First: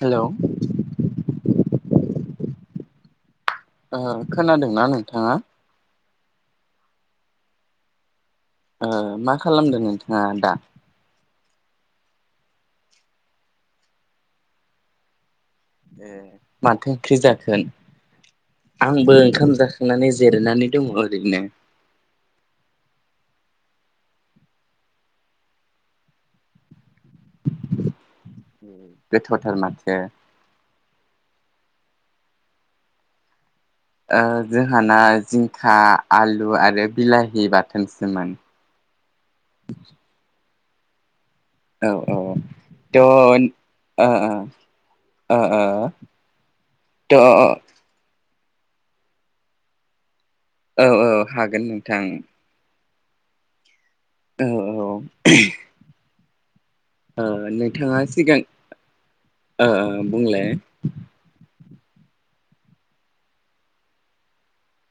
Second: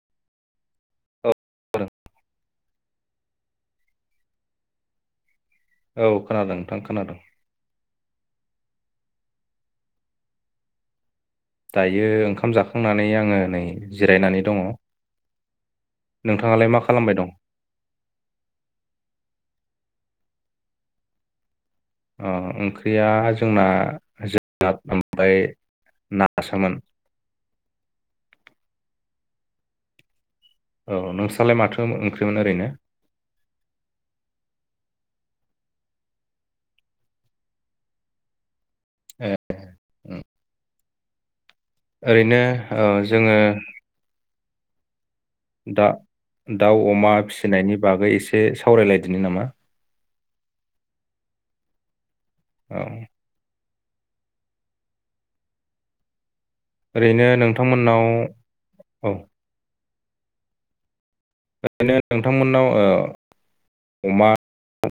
हेल' औ [unintelligible] ओं खोनादोंना नोंथाङा? औ खोनादों नोंथां खोनादों। ओ मा खालामदों नोंथाङा दा? दायो ओंखाम जाखांनानै आङो नै जिरायनानै दङ। ए नोंथाङालाय मा माथो ओंख्रि खालामबाय दं जाखोन? आंबो ओंखाम जाखां नानै जिरनानै दङ ओरैनो अ ओंख्रिया जोंना जोगोनाथ [unintelligible] ना सोमोन। गोथावथार माथो औ नोंस्रालाय माथो ओंख्रिमोन ओरैनो ओ जोंहाना जिंखा आलु आरो बिलाहि बाथोनसोमोन [unintelligible] औ औ ओरैनो त' ओ जोङो ओ ओ ओ द-दाउ अमा थ' फिसिनायनि बागै एसे सावरायलायदिनो नामा? औ औ हागोन नोंथां। औ औ औ ओ ओरैनो नोंथाङा नोंथांमोननाव सिगां औ ओ बुंलाय ओरैनो नोंथांमोननाव ओ अमा,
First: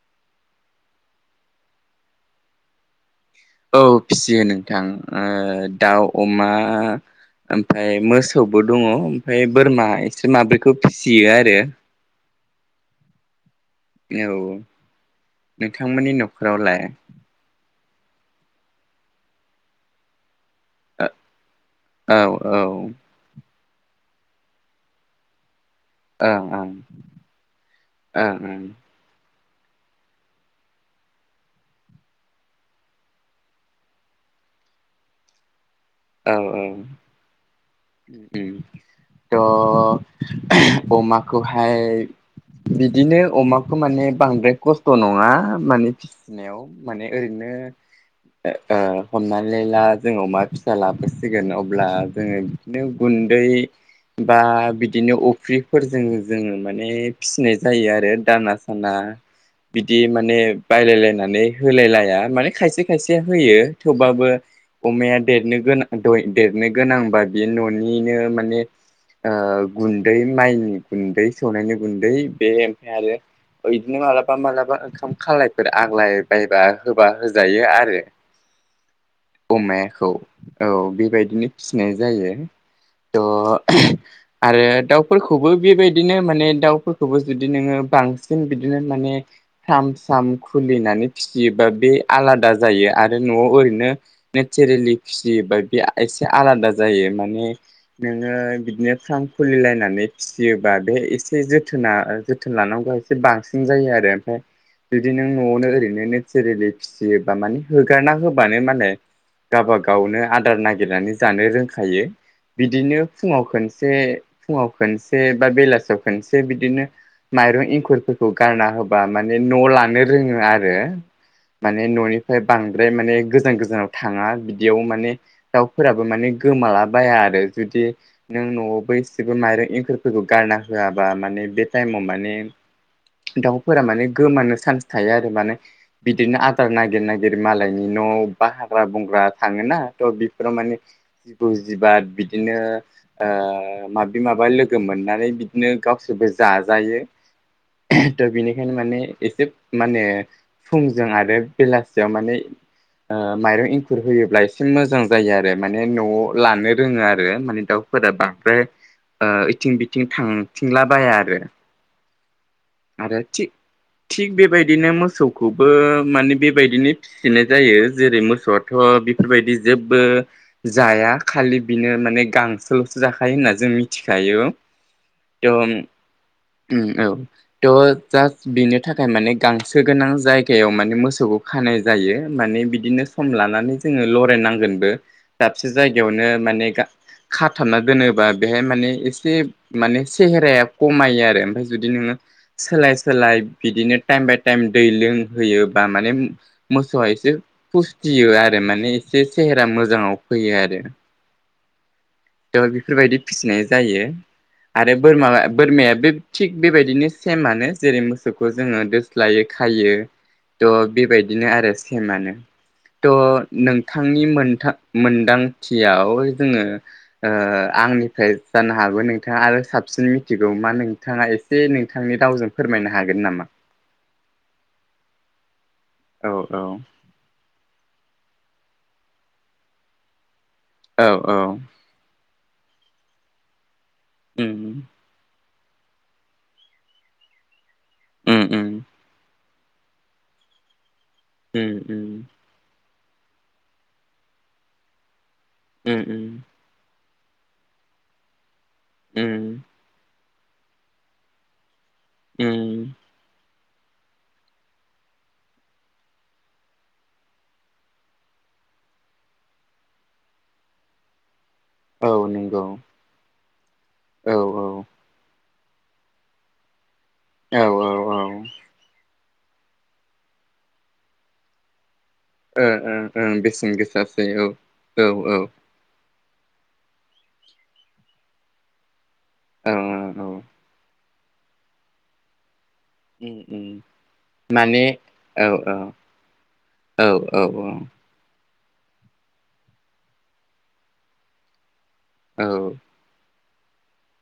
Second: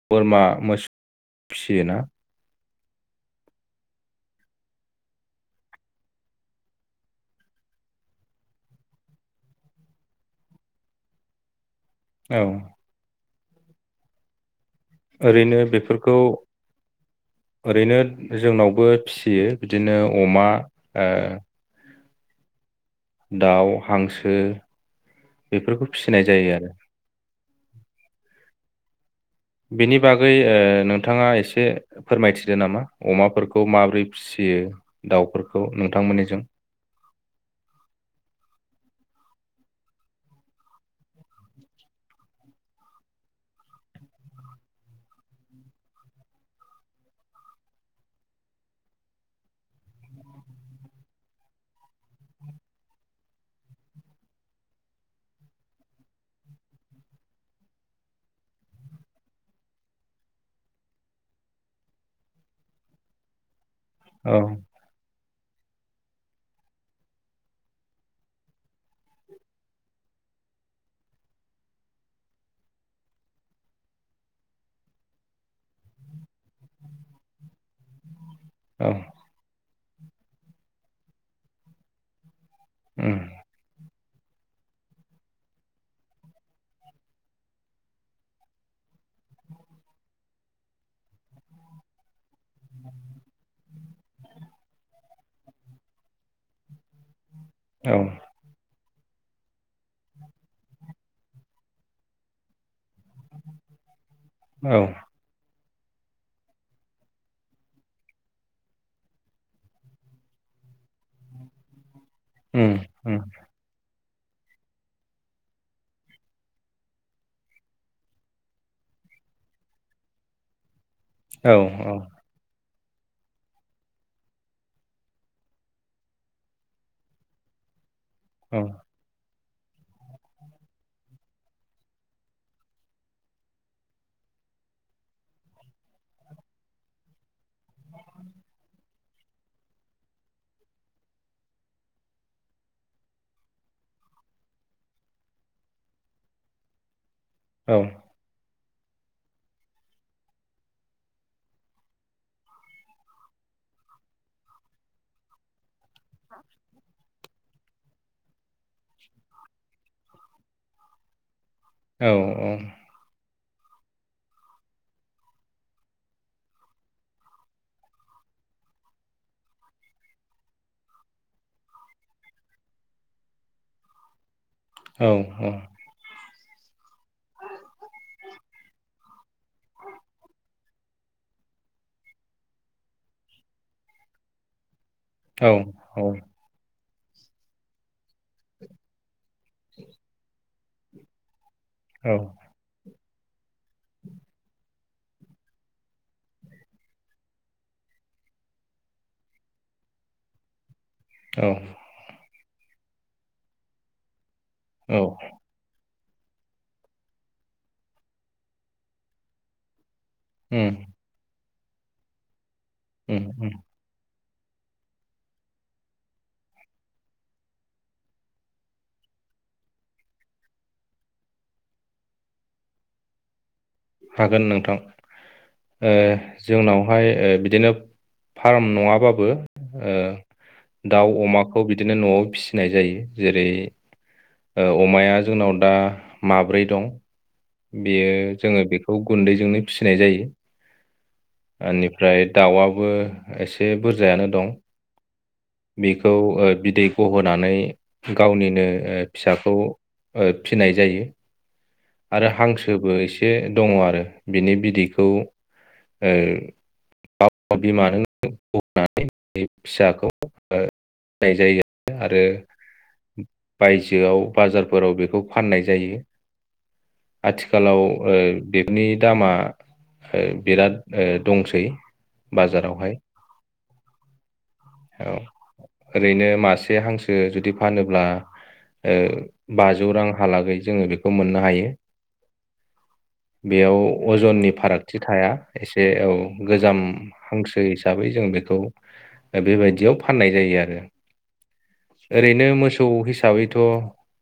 बोरमा, मोसौ फिसियोना? औ फिसियो नोंथां ओ दाउ, अमा ओमफ्राय मोसौबो दङ ओमफ्राय बोरमा एसोर माब्रैखौ फिसियो आरो। औ औ ओरैनो नोंथांमोननि बेफोरखौ न'खरावलाय ओरैनो जोंनावबो फिसियो बिदिनो अमा, ओ औ औ दाउ, हांसो बेफोरखौ फिसिनाय ओं जायो ओं आरो। ओं बेनि बागै ओ नोंथाङा एसे फोरमायथिदो नामा अमाफोरखौ माबोरै फिसियो दाउफोर खौ औ नोंथांमोननिजों। औ उम अ अमाखौहाय बिदिनो अमाखौ माने बांद्राय खस्थ नङा माने फिसिनायाव माने ओरैनो ओ हमनानै ला जों अमा फिसा लाबोसिगोन अब्ला जोङो बिदिनो गुन्दै बा बिदिनो अफ्रिफोरजों जोङो माने फिसिनाय जायो। आरो दाना साना बिदि माने बायलायलायनानै होलायलाया माने खायसे खायसे होयो। थेवबाबो औ अमाया देरनो गोनां देरनो गोनांबा बे ननिनो माने ओ गुन्दै माइनि गुन्दै सौनायनि गुन्दै बे ओमफ्राय आरो इदिनो मालाबा मालाबा ओंखाम खालायफोर आग्लाय बायबा होबा होजायो आरो। औ। अमायाखौ औ बेबायदिनो फिनाय जायो। उम द आरो दाउफोरखौबो बेबायदिनो माने दाउफोरखौबो जुदि नोङो बांसिन बिदिनो माने फ्राम स्राम खुलिनानै फिसियोबा बे आला दा जायो आरो न'आव ओरैनो नेसारेलि फिसियो बे एसे आलादा जायो माने औ नोङो बिदिनो फ्राम खुलिलायनानै फिसियोबा बे एसे जोथोना जोथोन लानांगौआ एसे बांसिन जायो आरो। फाय औ जुदि नों न'आवनो ओरै माने नेसारेलियै फिसियोबा माने होगारना होबानो मालाय गावबा गावनो आदार नागिरनानै जानो रों खायो। उम बिदिनो उम फुङाव खनसे फुङाव खनसे बा बेलासियाव खनसे बिदिनो माइरं एंखुरफोरखौ गारना होबा माने न लानो रोङो आरो। औ माने ननिफ्राय बां द्राय माने गोजान गोजानाव थाङा बिदियाव माने दाउफोराबो माने गोमाला बाया आरो जुदि नों औ न'आवबो एसेब माइरं एंखुरफोरखौ गारना होआबा मान बे टाइमाव माने दाउफोरा माने गोमानो चान्स थायो आरो माने बिदिनो आदार नागिरना गिर नालायनि न'आव बाहाग्रा बं फुरा थाङोना बेफोराव माने जिबौ जिबा बिदिनो ओ माबि माबा लोगो मोननानै बिदिनो गावसोरबो जाजायो। औ थ बिनि बेखायनो माने एसे माने फुंजों आरो बेलासियाव माने ओ माइरं एंखुर होयोब्ला एसे मोजां जायो आरो मानि माने न'आव लानो रोङो आरो आरो माने दाउफोरा बांद्राय ओ थिं बिथिं थांथिंला बाया आरो औ औ आरो थि थिग बेबायदिनो मोसौखौबो माने बेबायदिनो फिसिनाय जायो जेरै मोसौआथ बेफोरबायदि जेबो जाया खालि बेनो माने गांसोलसो जाखायो होनना जों मिथिखायो। औ औ। थ' उम औ थ जास्ट बेनि थाखाय माने गांसो गोनां जायगायाव माने मोसौखौ खानाय जायो माने बिदिनो सम लानानै जोङो लरायनांगोनबो। औ दाबसे जायगायावनो माने खाथाबना दोनोबा बेहाय माने ऐसे [unintelligible] माने सेहेराया खमायो आ [inaudible] जुदि नोङो सोलाय सोलाय बिदिनो टाइम बाय टाइम दै लोंहोयोबा माने मोसौआ एसे फुस्थियो आरो माने एसे सेहेरा मोजाङाव फैयो आरो। औ। बेयाव बेफोरबायदि फिसिनाय जायो। आरो औ बोरमा बोरमाया बे थिग बेबायदिनो सेमानो जेरै मोसौखौ जोङो दोस्लायो खायो। थ उम बे बाय बिदिनो आरो सेमानो। उम उम थ नोंथांनि मो [unintelligible] मोनदांथियाव जोङो ओ आंनिफ्राय जानो हागौ नोंथाङा आरो साबसिन मिथिगौ मा नोंथाङा एसे नोंथांनि रावजों फोरमायनो हागोन नामा? हागोन नोंथां। ओ औ औ जोंनावहाय ओ‌ बिदिनो फार्म नङाबाबो ओ औ दाउ औ अमाखौ बिदिनो नआव फिसि फिनाय जायो जेरै उम ओव‌अमाया जोंनाव दा माब्रै दं। बेयो उम जोङो उम बेखौ गुन्दैजोंनो फिसिनाय जायो ‌ उम ओनिफ्राय उम दाउआबो एसे बुरजायानो दं। उम बेखौ ओ बिदै बहोनानै गावनिनो ओ उम फिसाखौ ओ फिनाय जायो। आरो उम हांसोबो एसे दङ आरो बिनि बिदैखौ ओ बिमा नो [unintelligible] फिसाखौ ओ [unintelligible] जायो। औ आरो नंगौ बायजोआव औ औ बाजारफोराव बेखौ फाननाय जायो औ आथिखालाव ओ बेबनि दामा [unintelligible] है बिराद ओ दंसै ओ बाजारावहाय ओ ओं बेसेन गोसासै औ औ औ ओरैनो मासे हांसो जुदि फानोब्ला ओ औ बाजौ औ रांहाालागै जोङो खौ मोननो हायो उम उम बेयाव अजननि माने फारागथि थाया एसे औ गोजाम औ औ हांसो हिसाबै जों बेखौ बेबायदियाव फाननाय जायो आरो ओरैनो मोसौ औ हिसाबै थ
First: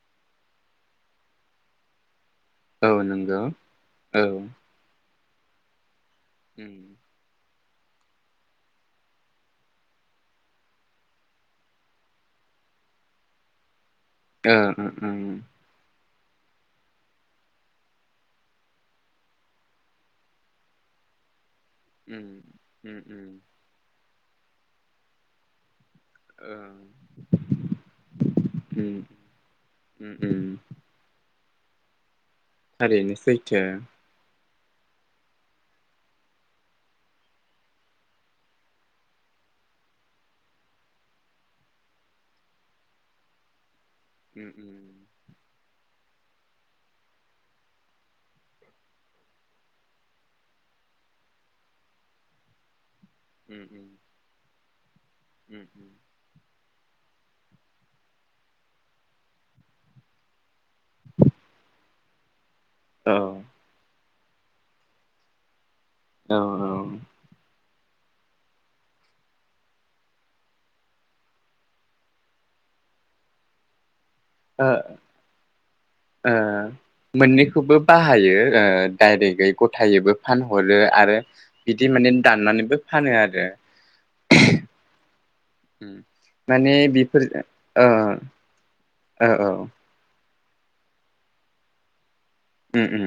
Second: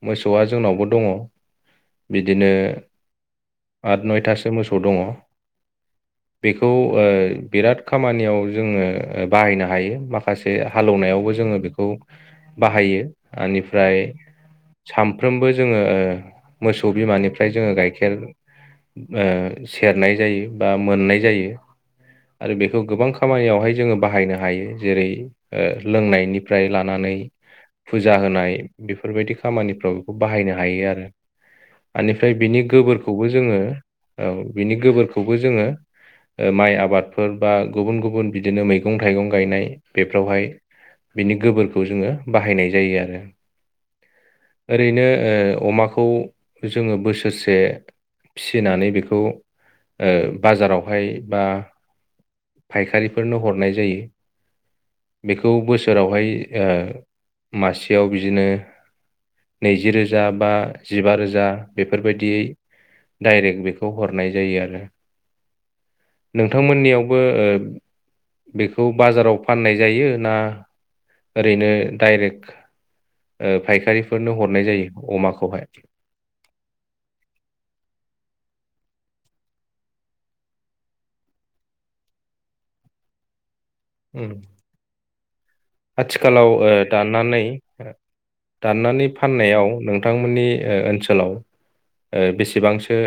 मोसौआ जोंनावबो दङ बिदिनो औ नंगौ आट औ उम नयथासो मोसौ दङ बेखौ ओ बिराद खामानियाव जोङो बाहायनो हायो माखासे हालौनायावबो जोङो बेखौ बाहायो ओनिफ्राय ओ उम सामफ्रोमबो जोङो ओ मोसौ बिमानिफ्राय जोङो गाइखेर ओ सेरनाय जायो बा मोननाय जायो आरो बेखौ उम गोबां उम खामानियावहाय जोङो बाहायनो हायो जेरै ओ ओ लोंनायनिफ्राय लानानै फुजा होनाय उम बेफोरबायदि खामानिफ्राव बेखौ उम उम बाहायनो हायो आरो आनिब ओमफ्राय बिनि थारैनो गोबोरखौबो जोङो सैथो ओ बिनि गोबोरखौबो जोङो माइ आबादफोर बा गुबुन गुबुन बिदिनो मैगं थाइगं गायनाय बेफोरावहाय बिनि गोबोरखौ जोङो बाहायनाय जायो आरो उम उम ओरैनो अमाखौ जोङो बोसोरसे फिसिनानै बेखौ ओ बाजारावहाय बा फायखारि फो फोरनो उम हरनाय उम जायो। बेखौ उम उम बोसोरावहाय ओ मासेयाव बिदिनो नैजि रोजा बा जिबा रोजा बेफोरबायदियै औ डाइरेक्ट बेखौ हरनाय जायो आरो औ औ नोंथांमोननियावबो ओ बेखौ बाजाराव फाननाय जायो ना ओरैनो डाइरेक्ट ओ फायखारिफोर ओ मोननैखौबो बाहायो ओ। डायरेक्टयै गथायैबो फानहरो आरो बिदि माने दाननानैबो फानो आरो उम उम आथिखालाव माने बेफोर दाननानै ओ दाननानै औ औ फाननायाव नोंथांमोननि ओनसोलाव ओ उम बेसेबांसो उम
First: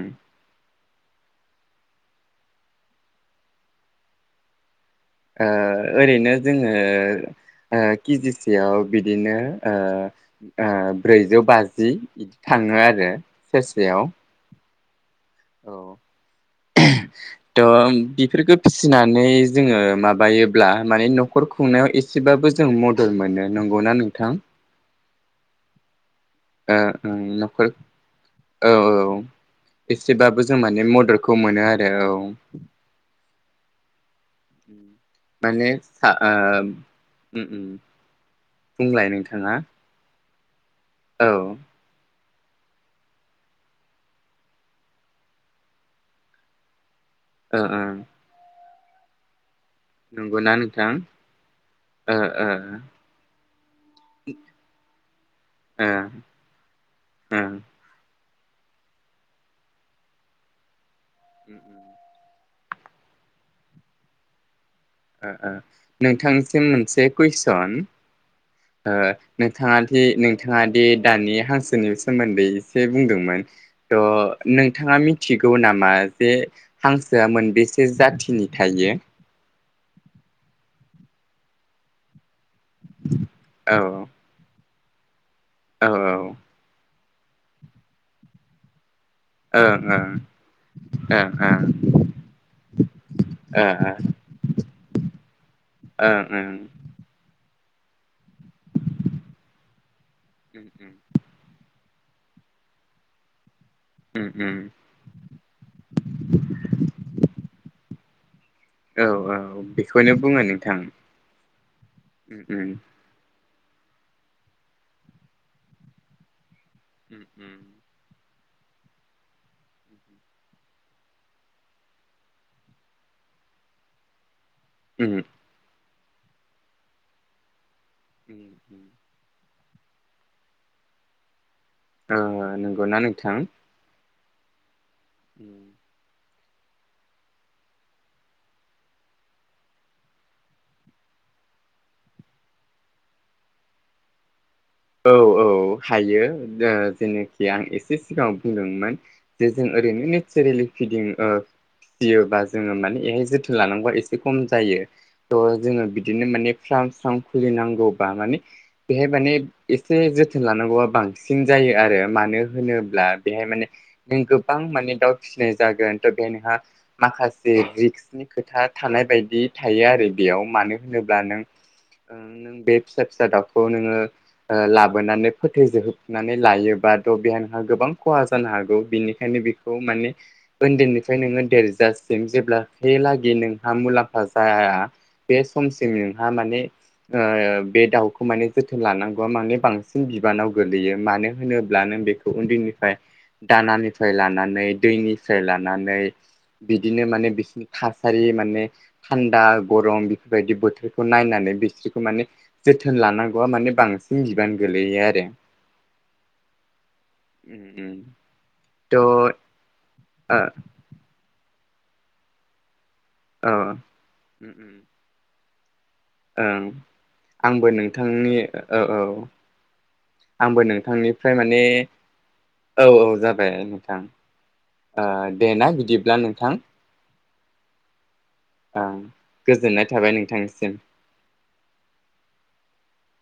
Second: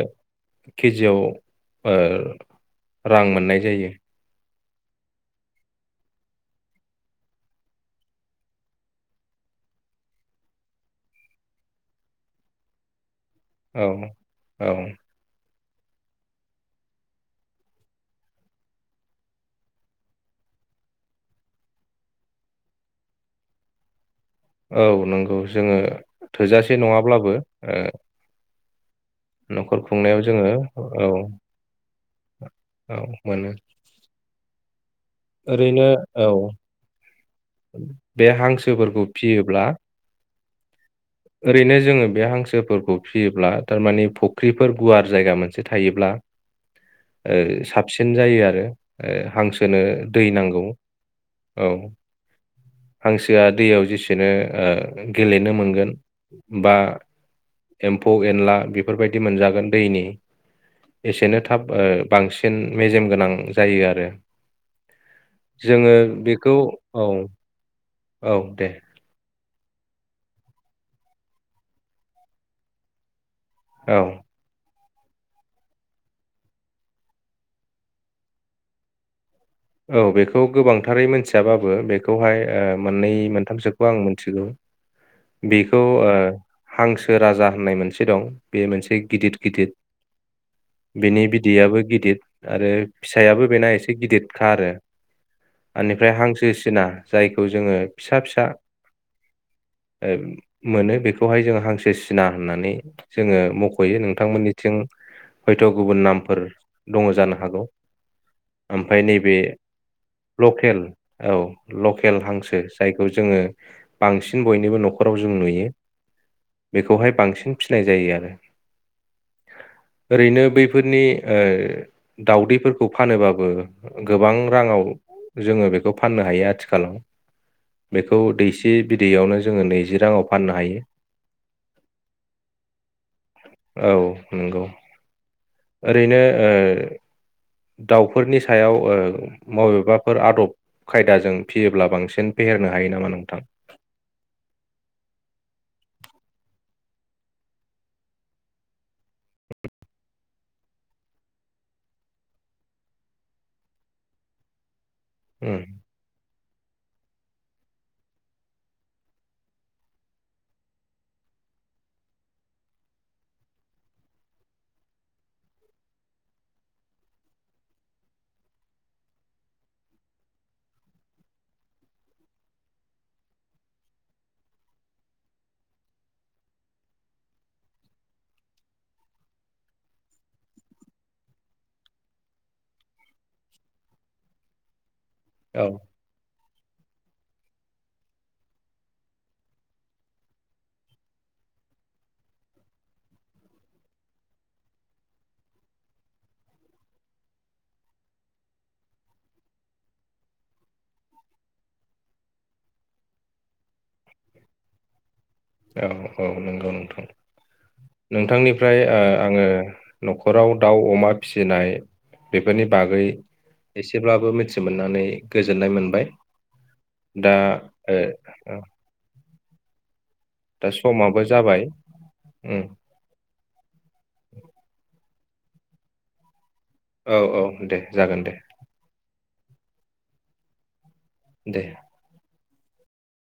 केजियाव ओ रां मोननाय जायो ओ ओरैनो जोङो ओ केजिसेयाव बिदिनो ब्रैजौ ओ ओ बाजि बिदि थाङो आरो औ सेरसेयाव औ औ थ बेफोरखौ फिसिनानै जोङो माबायोब्ला माने नखर खुंनायाव एसेबाबो जों मदद मोनो नंगौना नोंथां औ नंगौ जोङो थोजासे ओ नङाब्लाबो नखर ओ औ औ न'खर खुंनायाव एसेबाबो जोङो जों माने औ मददखौ मोनो आरो औ औ मोनो माने ओरैनो आ औ आ बे हांसोफोरखौ नोंथाङा फियोब्ला औ ओ ओरैनो जोङो बे हां हांसोफोरखौ फिसियोब्ला थारमानिे फुख्रिफोर गुवार जायगा मोनसे थायोब्ला ओ साबसिन जायो आरो ओ हांस नो दै नंगौना नांगौ नोंथां औ ओ ओ हांसोआ दैयाव जेसेनो ओ गेलेनो ओ मोनगोन बा ओ एम्फौ एनला बेफोरबायदि मोनजागोन दैनि एसेनो थाब ओ बांसिन सिन मेजेम गोनां जायो आरो ओ ओ जोङो बेखौ नोंथांसिम औ मोनसे कुइसन औ दे सन नोंथाङा दि नोंथाङा दानि हांसोनि सोमोन्दै एसे बुंदोंमोन औ थ' नों थाङा मिथिगौ नामा जे हांसोआ मोनबेसे जाथिनि थायो? औ बेखौ गोबांथारै मिथियाबाबो बेखौहाय ओ मोननै औ मोनथामसोखौ आं मिथिगौ। बेखौ औ ओ ओं हांसो राजा होननाय मोनसे दं बे मोनसे गिदद गिदिर ओं बिनि ओं ओं बिदैयाबबो गिदिर आरो फिसायाबो ओ बेना ओ एसे गिददखा आरो बेनिफ्राय ओं हांसो ओं सिना जायखौ जोङो फिसा फिसा ओ उम उम मोनो बेखौहाय जोङो हांसो सि ना होननानै जोङो मख यो उम उम नोंथांमोननिथिं हयथ' गुबुन नामफोर दङ जानो हागौ ओमफ्राय औ नैबे औ बेखौनो बुङो नोंथां लकेल औ लकेल उम हांसो उम जायखौ जोङो बांसिन बयनिबो न'खराव जों नुयो। बेखौहाय उम उम बांसिन फिसिनाय जायो आरो ओरैनो बैफोरनि ओ दावदैफोरखौ फानोबाबो गोबां राङाव उम जोङो बेखौ फाननो हायो आथिखालाव बेखौ उम दैसे उम बिदैयावनो जोङो नैजि राङाव फाननो हायो। ओ नंगौना नोंथां औ नंगौ ओरैनो ओ दाउफोरनि सायाव ओ बबेबाफोर आदब खायदाजों फियोब्ला बांसिन फेहेरनो हायो नामा नोंथां? औ औ हायो ओ जेनोखि आं एसे सिगाङाव बुंदोंमोन जे जों ओरैनो नेचारेलि फिदिं ओ फिसियोबा जोङो माने बेहाय जोथोन लानांगौ एसे खम जायो। थ उम जोङो बिदिनो माने स्रां स्रां खुलिनांगौबा माने बेहाय माने एसे जोथोन लानांगौआ बांसिन जायो आरो मानो होनोब्ला बेहाय माने नों गोबां माने दाउ फिसिनाय जागोन थ' बेहाय नोंहा माखासे रिक्सनि खोथा थानाय बायदि थायो आरो बेयाव मानो होनोब्ला नों नों बे फिसा फिसा दाउखौ नोङो ओ लाबोनानै फोथैजहोबनानै लायोबाथ बे नोंहा गोबां खहा जानो हागौ बिनिखायनो बेखौ माने उन्दैनिफ्राय नोङो देरजासिम जेब्लाखलागि नोंहा मुलाम्फा जाया बे औ समसिम नोंहा माने ओ बे दाउखौ माने जोथोन लानां गौआ माने बांसिन बिबानाव गोगलैयो मानो होनोब्लानो नों बेखौ उन्दैनिफ्राय दानानिफ्राय लानानै दैनिफ्राय लानानै बिदिनो माने बिसिनि थासारि माने थान्दा गरम बेफोरबायदि बोथोरखौ नायनानै बिसोरखौ माने जोथोन लानांगौआ माने बां सिन बिबानो गोलैयो आरो औ औ नंगौ नोंथां उम उम नोंथांनिफ्राय ओ आङो न'खराव दाउ अमा फिसिनाय बेफोरनि बागै औ एसेब्लाबो उम मिथि उम मोननानै गोजोन्नाय मोनबाय। ओं दा आंबो ओ नोंथांनि ओ औ औ। आंबो दा समाबो नोंथांनिफ्राय माने जाबाय उम औ औ जाब बायानो। थां। दे ना बिदिब्ला नोंथां। औ औ दे जागोन दे। ओं गोजोननाय थाबाय नोंथांनिसिम। दे।